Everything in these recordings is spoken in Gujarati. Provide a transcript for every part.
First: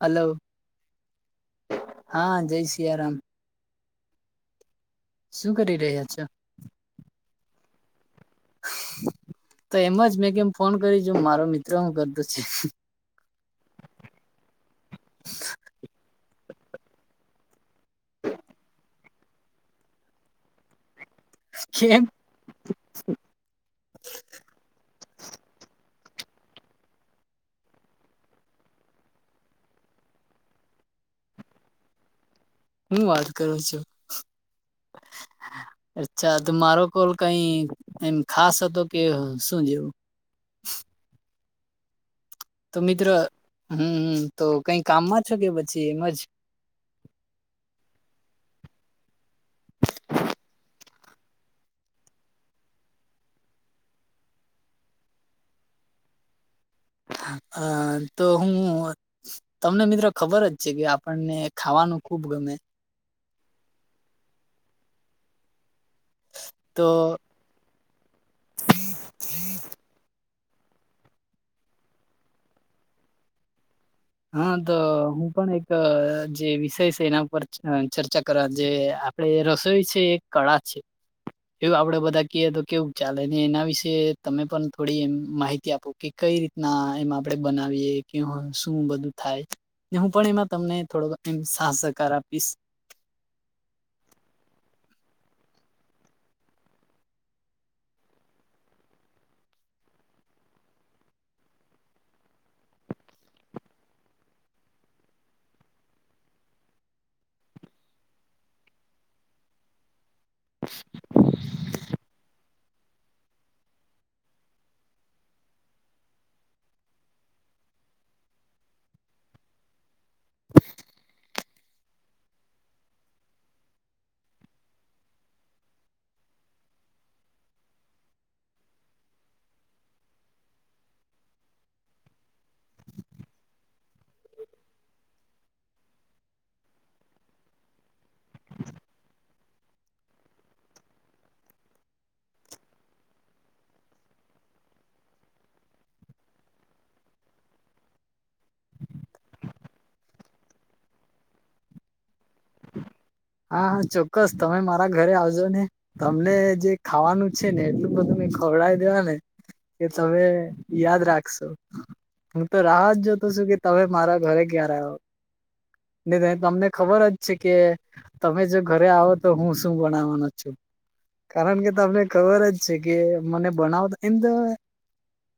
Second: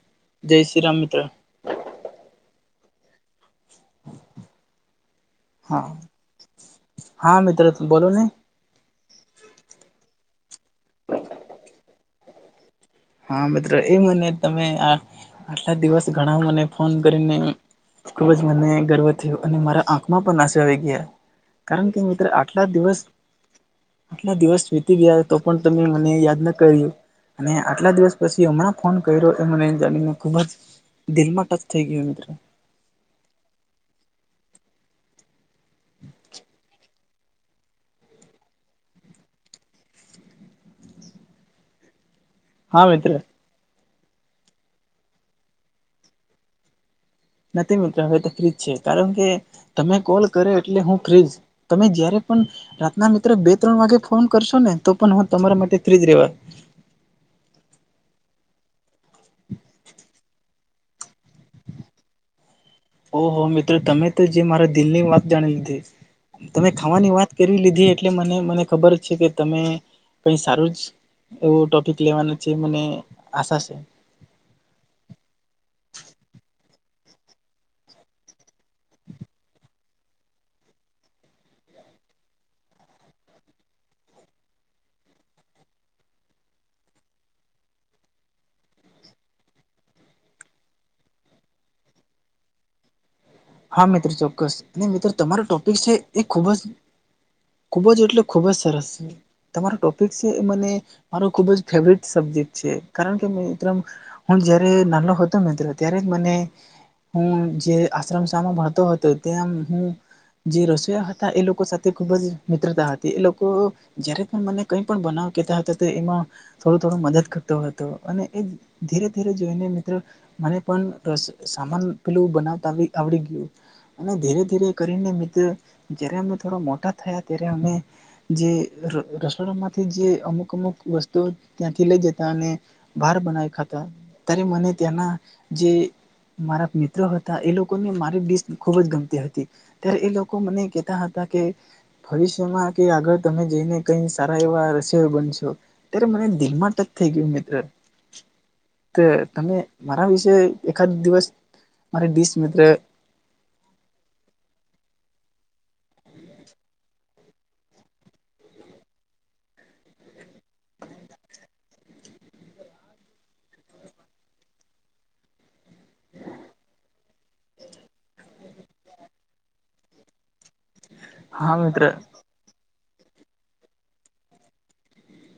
હલો જય શ્રી રામ મિત્ર હા જય સિયા રામ શું કરી હા રહ્યા છો હા મિત્રો ત બોલો ને તો એમજ મેં કેમ ફોન કરી જોમ મારો મિત્ર હું કરતો છે હા મિત્રો એ મને તમે આ આટલા દિવસ ઘણા મને ફોન કરીને ખુબ જ મને ગર્વ થયો અને મારા આંખમાં પણ આંસુ આવી ગયા. કારણ કે કેમ મિત્ર આટલા દિવસ આટલા દિવસ વીતી ગયા તો પણ તમે મને યાદ ન કર્યું અને આટલા દિવસ પછી હમણાં ફોન કર્યો એ મને જાણીને ખુબ જ દિલમાં ટચ થઈ ગયો મિત્ર. હું વાત કરો છો અચ્છા તો મારો કોલ કઈ એમ ખાસ હતો કે શું જેવું તો મિત્ર હમ તો કઈ કામમાં છો કે પછી એમ જ નથી મિત્ર હવે તો ફ્રીજ છે કારણ કે તમે કોલ કર્યો એટલે હું ફ્રીજ. તમે જય્યારે પણ રાતના મિત્ર બે ત્રણ વાગે ફોન કરશો ને તો પણ હું તમારા માટે ફ્રી જ રેવા. હા તો હું તમને મિત્ર ખબર જ છે કે આપણને ખાવાનું ખુબ ગમે ઓહ મિત્રો તમે તો જે મારા દિલની વાત જાણી લીધી તમે તો ખાવાની વાત કરી લીધી એટલે મને મને ખબર જ છે કે તમે કઈ સારું જ એવું ટોપિક લેવાનું છે મને આશા છે હા તો હું પણ એક જે વિષય છે એના ઉપર ચર્ચા કરવા જે રસોઈ છે એક કળા છે. એવું આપડે બધા કીએ તો કેવું ચાલે એના વિશેે તમે પણ થોડી માહિતી આપો. કે કઈ રીતના એમાં આપડે બનાવીએ કે શું બધું થાય હું પણ એમાં તમને થોડો સાહ સહકાર આપીશ. હા મિત્ર ચોક્કસ અને મિત્ર તમારો ટોપિક છે એ ખૂબ જ ખૂબ જ એટલે ખુબ જ સરસ. તમારો ટોપિક છે એ મને મારો ખુબ જ ફેવટ સબજેક્ટ છે કારણ કે મે. હું જયારે નાનો હતો મિત્ર ત્યારે મને હું જે. શ્રમ સા ભણતો હતો ત્યાં હું જે રસોયા હતા એ લોકો સાથે ખૂબ જ. મિત્રતા હતી એ લોકો જય્યારે પણ મને કઈ પણ બનાવ કતા હતા તો એમાં થોડો થોડો મદદ કરતો હતો અને એ ધીરે ધીરે જોઈને મને પણ સ સામાન પેલું બનાવતા બી આવડી ગયું. અને ધીરે ધીરે કરીને મિત્ર જય્યારે અમને થોડા મોટા થયા ત્યારે અમે જે ર રસોડા માંથી જે અમુક અમુક વસ્તુઓ ત્યાંથી લઈ જતા અને બાર બનાઈ ખાતા ત્યારે મને ત્યાંના જે મારા મિત્રો હતા એ લોક કો ને મારી ડીશ ખૂબ જ ગમતી હતી ત્યારે એ લોકો મને કેતા હતા કે ભવિષ્યમાં કે આગળ તમે જઈને કઈ સારા એવા રસયો બનશો. ત્યારે મને દિલ માં ટચ થઈ ગયું મિત્ર. તે તમે મારા વિશે એકાદ દિવસ મારી ડિશ મિત્ર હા હા ચોક્કસ તમે મારા ઘરે આવજો ને તમને જે ખાવાનું છે ને એટલું બઘું મે ખવડાવી દેવા ને. કે તમે યાદ રાખશો. હું તો રાહ જ જોતો છું કે તમે મારા ઘરે કયારે આવો. નહી તો તમને ખબર જ છે કે. તમે જો ઘરે આવો તો હું શું બનાવાનો છું હા કારણ કે મિત્ર તમને ખબર જ છે કે મને બનાવતા એમ.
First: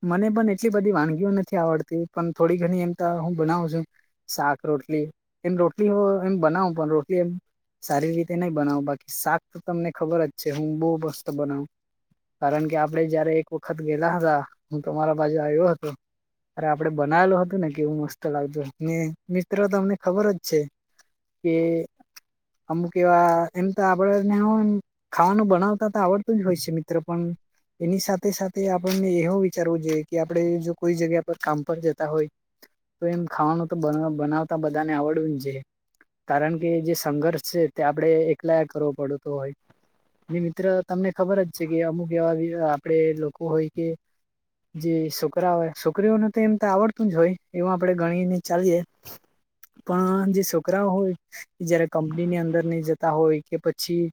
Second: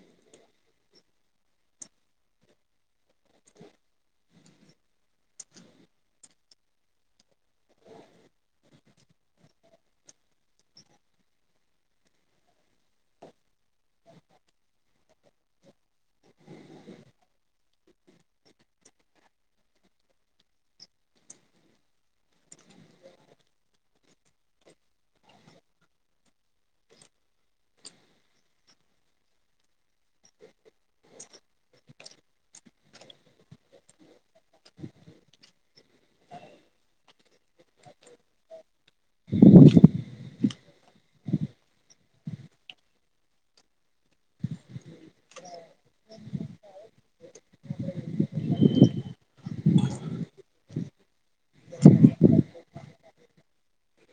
મને પણ એટલી બધી વાનગીઓ નથી આવડતી પણ થોડી ઘણી એમ તો હું બનાવ છું. શાક રોટલી એમ રોટલી અ એમ બનાવું પણ રોટલી એમ સારી રીતે નહી બનાવો બાકી શાક તો તમને ખબર જ છે હું બો મસ્ત બનાઉ. કારણ કે આપડે જયારે એક વખત ગયેલા હતા હું તમારા બાજુ આયો હતો. અરે આપડે બનાવેલું હતું ને કેવું મસ્ત લાગતું ને મિત્ર તમને ખબર જ છે. કે. અમુક એવા એમ તો આપડને ખાવાનું બનાવતા તો આવડતું જ હોય છે મિત્ર પણ એની સાથે સાથે આપણને એવો વિચારવો જોઈએ કે આપણે જો કોઈ જગ્યા પર કામ પર જતા હોય. તો એમ ખાવાનું તો બના બનાવતા બધાને આવડવું જ છે કારણ કે જે સંઘર્ષ છે તે આપડે એકલા કરવો પડતો તો હોય. મિત્ર તમને ખબર જ છે કે અમુક એવા આપડ લોકો હોય કે જી છુક્ર ઓય છુકરીઓનું તો એમ તો આવડતું જ હોય એવું આપડે ગણીને ચાલીયે પણ જે છોકરાઓ હોય જયારે કમ ની અંદર નહી જતા હોય કે પછી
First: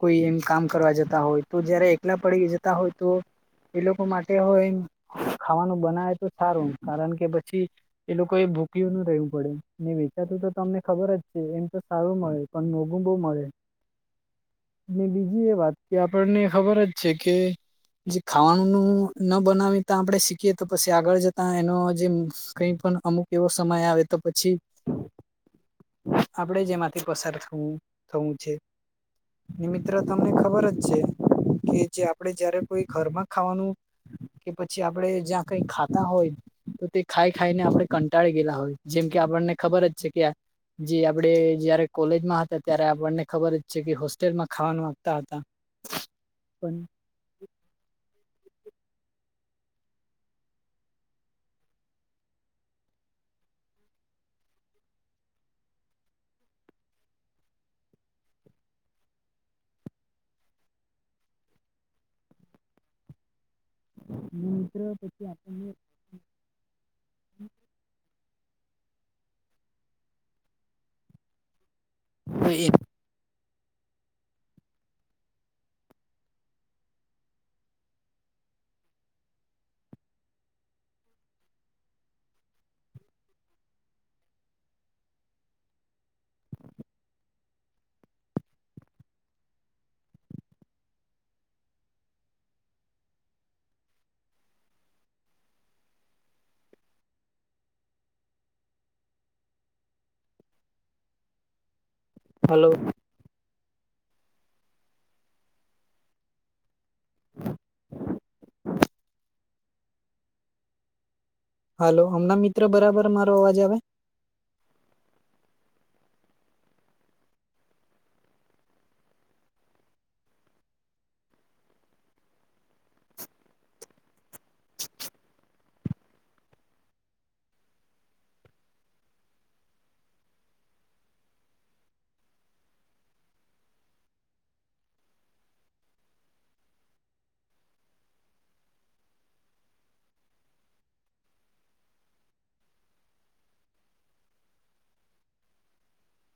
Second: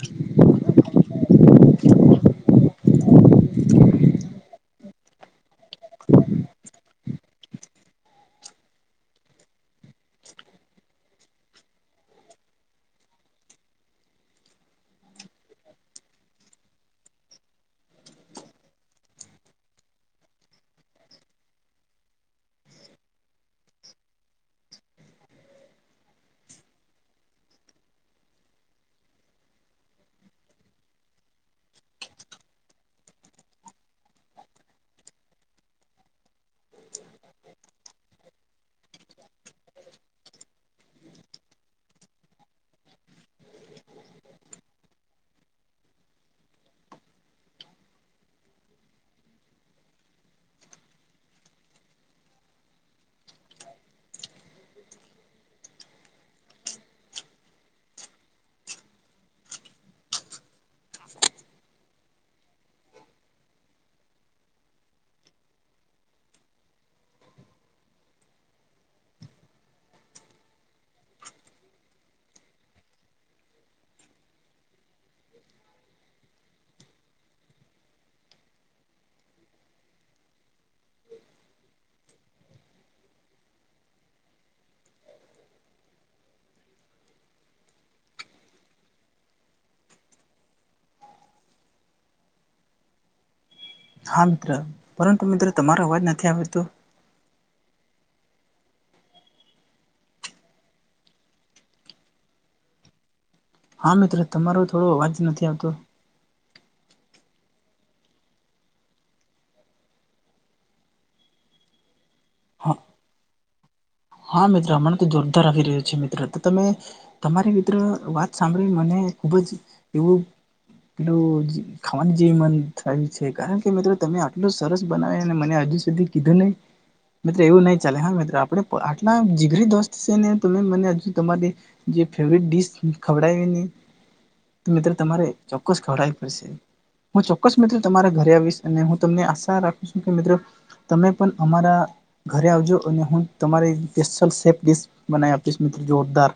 કોઈ એમ કામ કરવા જતા હોય તો જયારે એકલા પડી જતા હોય તો. એ લોકો માટે હો એમ ખાવાનું બનાવે તો સારું કારણ કે પછી એ લોકો એ ભૂક્યું ન રહેેવું પડે ને વેચાતું તો તમને ખબર જ છે એમ તો સારું મળે. પણ મોગું બહુ મળે. બીજી એ વાત કે આપણને ખબર જ છે કે જે ખાવાનું ન ન બનાવીતા આપણે શીખીએ તો પછી આગળ જતા એનો જે કઈ પણ અમુક એવો સમય આવે તો પછી આપડે જે એમાંથી પસાર થવું થવું છે. મિત્ર તમને ખબર જ છે. કે જે આપડે જયારે કોઈ ઘરમાં ખાવાનું કે પછી આપડે જ્યાં કઈ ખાતા હોય. તો તે ખાઈ ખાઈને આપણે કંટાળી ગયેલા હોય જેમ કે આપણને ખબર જ છે કે જે આપડે જયારે કોલેજમાં હતા ત્યારે આપણને ખબર જ છે કે હોસ્ટેલમાં ખાવાનું ગતા હતા પણ અને મિત્ર પછી આપણને હો એ [inaudible] હા મિત્ર પરંતુ મિત્ર તમારો અવાજ નથી આવ્યો તો. હલો. હા મિત્ર તમારો થોડો અવાજ નથી આવતો. [inaudible] હાલો હમણાં મિત્ર હા બરાબર મારો અવાજ આવે? હા મિત્ર હમણા તો જોરદાર આવી રહ્યો છે મિત્ર, તો તમે તમારે મિત્ર વાત સાંભળી મને ખુબ જ એવું એટલું ખાવાની જેવી મન થાય છે કારણ કે મિત્રો તમે આટલું સરસ બનાવે અને મને હજુ સુધી કીધું નહી મિત્રો એવું નઈ ચાલે હા મિત્રો આપડે આટલા જીગરી દોસ્ત છે ને તમે મને હજુ તમારી જે ફેવરેટ ડીશ ખવડાવવી ની. તો મિત્ર તમારે ચોક્કસ ખવડાવી પડશે. હું ચોક્કસ મિત્ર તમારા ઘરે આવીશ અને હું તમને આશા રાખું છું કે મિત્ર તમે પણ અમારા ઘરે આવજો અને હું તમારી સ્પેશિલ સેફ ડિશ બનાવી આપીશ મિત્રો જોરદાર.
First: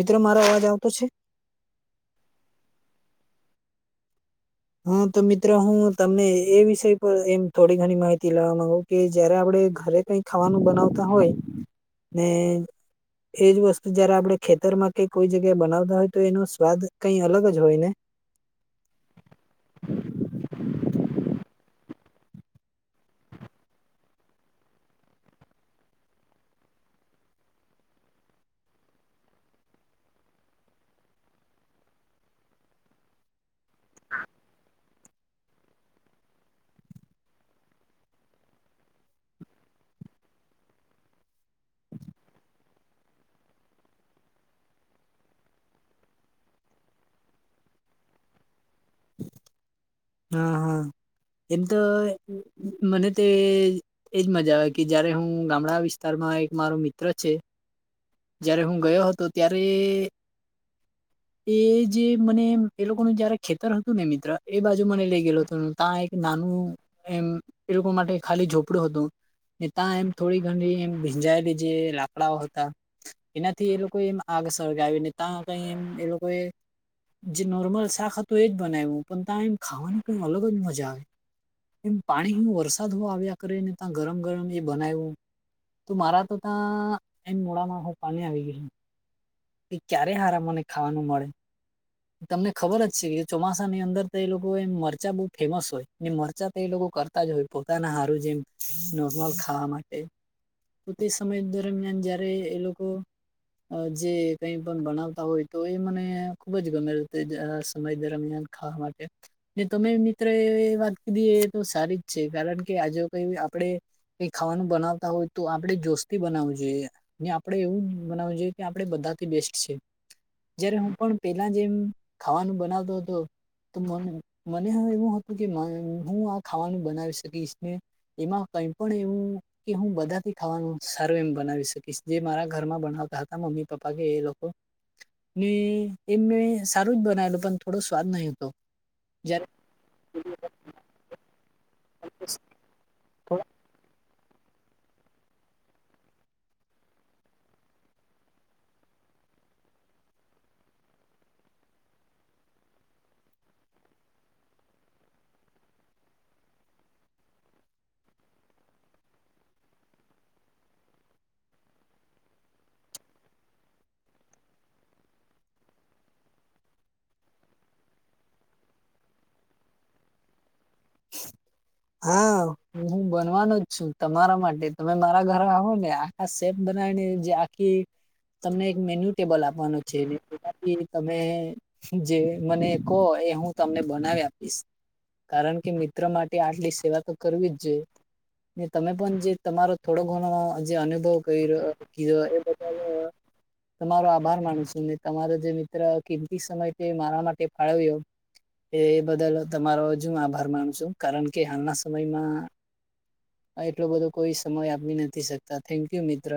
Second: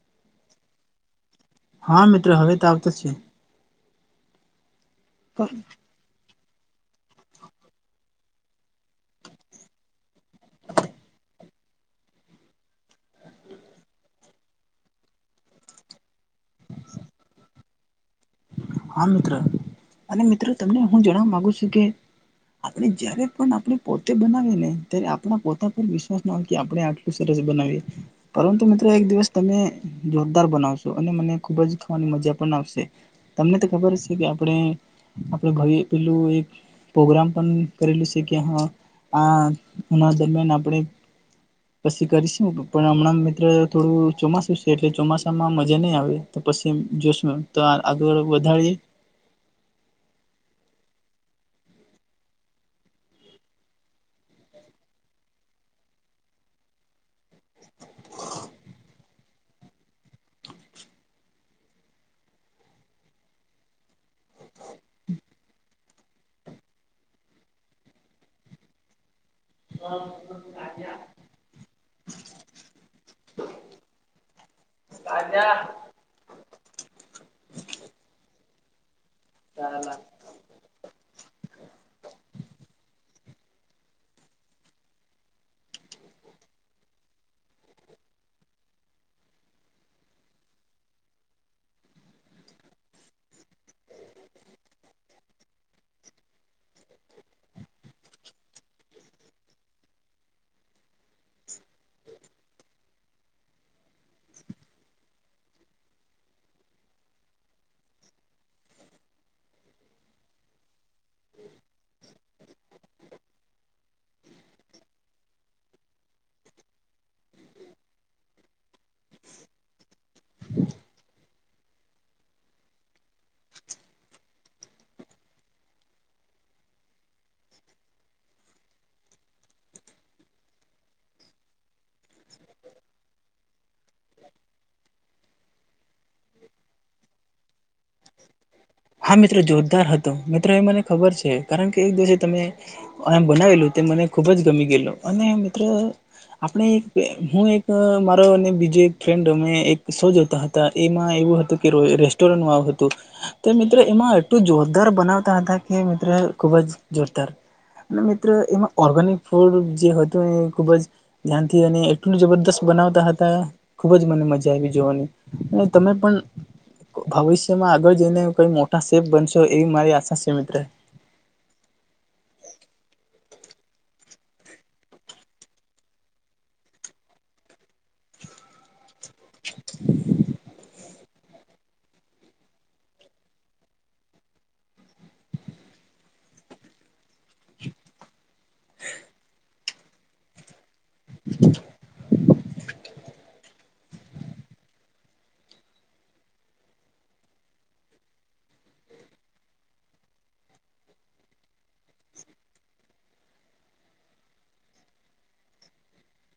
મિત્રો મારો અવાજ આવતો છે? હા મિત્ર હવે ત આવ તો છે. હા તો મિત્ર હું તમને એ વિષય પર એમ થોડી ઘણી માહિતી લેવા માંગો કે જયારે આપણે ઘરે કઈક ખાવાનું બનાવતા હોય ને એજ વસ્તુ જયારે આપણે ખેતર માં કઈ કોઈ જગ્યાએ બનાવતા હોય તો એનો સ્વાદ કઈ અલગ જ હોય ને હા મિત્ર અને મિત્ર તમને હું જણવા માગુ છું કે આપણે જયારે પણ આપણે પોતે બનાવી ને ત્યારે આપણા પોતા પર વિશ્વાસ ના હોય કે આપણે આ સરસ બનાવીએ પરંતુ મિત્ર એક દિવસ તમે જોરદાર બનાવશો અને મને ખુબ જ ખાવાની મજા પણ આવશે. તમને તો ખબર છે કે આપણે આપડે ભાઈ પેલું એક પ્રોગ્રામ પણ કરેલું છે કે હ આ દરમિયાન આપણે પછી કરીશું પણ હમણાં મિત્ર થોડું ચોમાસું છે, એટલે ચોમાસામાં મજા નહીં આવે તો પછી જસમાં તો આ આગળળ વધારીએ [inaudible] હા હા એમ તો મને તે એજ મજા આવે કે જયારે હું ગામડા વિસ્તારમાં એક મારો મિત્ર છે. જયારે હું ગયો હતો ત્યારે એ જે મને એ લોકોનું જયારે ખેતર હતું ને મિત્ર એ બાજુ મને લઇ ગયેલો હતો ત્યાં એક નાનું એમ એ લોકો માટે ખાલી ઝોપડું હતું. ને ત્યાં એમ થોડી ઘણી એમ ભીંજાયેલી જે લાકડાઓ હતા એનાથી એ લોકો એમ આગ સળગાવ ને, ત્યાં કઈ એમ એ લોકોએ જે નોર્મલ શાક હતું એ બનાયવું. પણ ત્યા એમ ખાવાની તો અલગ જ મજા આવે. એમ પાણી હુ વરસાદ હો આવ્યા કરને, ત્યાં ગરમ ગરમ એ બનાવું. તો મારા તો ત્યાં એમ મોડામાં હું પાણી આવી ગયુ. એ ક્યારે હારા મને ખાવાનું મળે. તમને ખબર જ છે, કે ચોમાસાની અંદર તો એ લોકો એ મરચા બહુ ફેમસ હોય. મરચા તો એ લોકો કર તા જ હોય પોતાના હારું જેમ નોર્મલ ખાવા માટે. તો તે સમય દરમિયાન જયારે એ લોકો જે કઈ પણ બનાવતા હોય તો એ મને ખૂબ જ ગમે તે સમય દરમિયાન ખાવા માટે. તમે મિત્ર એ વાત કધી એ તો સારી જ છે. કારણ કે આ જો કઈ આપડે એ ખાવાનું બનાવતા હોય તો, આપણેે જોસથી બનાવું જોઈએ. ને આપડણે એવું મનાવવું જોઈએ. કે આપણે બધાથી બેસ્ટ છે. જ્યારે હું પણ પેલા જેમ ખાવાનું બનાવતો હતો. તો મને એવું હતું કે, હું આ ખાવાનું બનાવી શકીશ ને. એમાં કઈ પણ એવું. કે હું બધાથી ખાવાનું સારું એમ બનાવી શકીશ. જે મારા ઘરમાં બનાવતા હતા. મમ્મી પપ્પા કે એ લોકો. ને એ મેં સારું જ બનાયલું. પણ થોડો સ્વાદ નહીં હતો. હા! મિત્રો જયારે જોરદાર હતો. મિત્રો એ મને ખબર છે. કારણ કે એક દિવસે તમે. બનાવેલું તે મને ખુબ જ ગમી ગયેલો. અને મિત્ર આપણે એક હું એક મારો અને બીજો એક ફ્રેન્ડ અમે એક સો જોતા હતા. તા એમાં એવું હતું કે રેસ્ટોરન્ટ ન આવું હતું. તે મિત્રો એમાં એટલું જોરદાર બનાવતા હતા. કે મિત્રો ખુબ જ જોરદાર. અને મિત્ર એમાં ઓર્ગેનિક ફૂડ જે હતું એ ખૂબ જ. ધ્યાનથી અને એટલું જબરદસ્ત બનાવતા હતા. ખુબ જ મને મજા આવી જોવાની. અને તમે પણ ભવિષ્યમાં આગળ જઈને. કઈ મોટા શેપ બનશો. એવી મારી આશા શે મિત્ર. [inaudible] હા! હું બનવાનો જ છું. તમારા માટે. તમે મારા ઘરે આવો ને આ. આ શેફ બનાવીને, જે આખી તમને એક મેન્યુ ટેબલ આપવાનો છે. તમે જે મને કહો, એ હું તમને બનાવી આપીશ. કારણ કે કે મિત્ર માટે આટલી સેવા તો કરવી જ જોઈએ. તમે પણ જે તમારો થોડો ઘણમાં, જે અનુભવ કરી રહ્યો. કિઘુ હોય એ બધાને તમારો આભાર માનું છું. ને તમારો જે મિત્ર કિંમતી સમય તે મારા માટે ફાળવ્યો. એ એ બદલ તમારો હજ હું આભાર માનું છું. કારણ કે હાલના સમયમાં. એટલો બધો કોઈ સમય આપી નથી શકતા. થેન્ક યુ મિત્ર.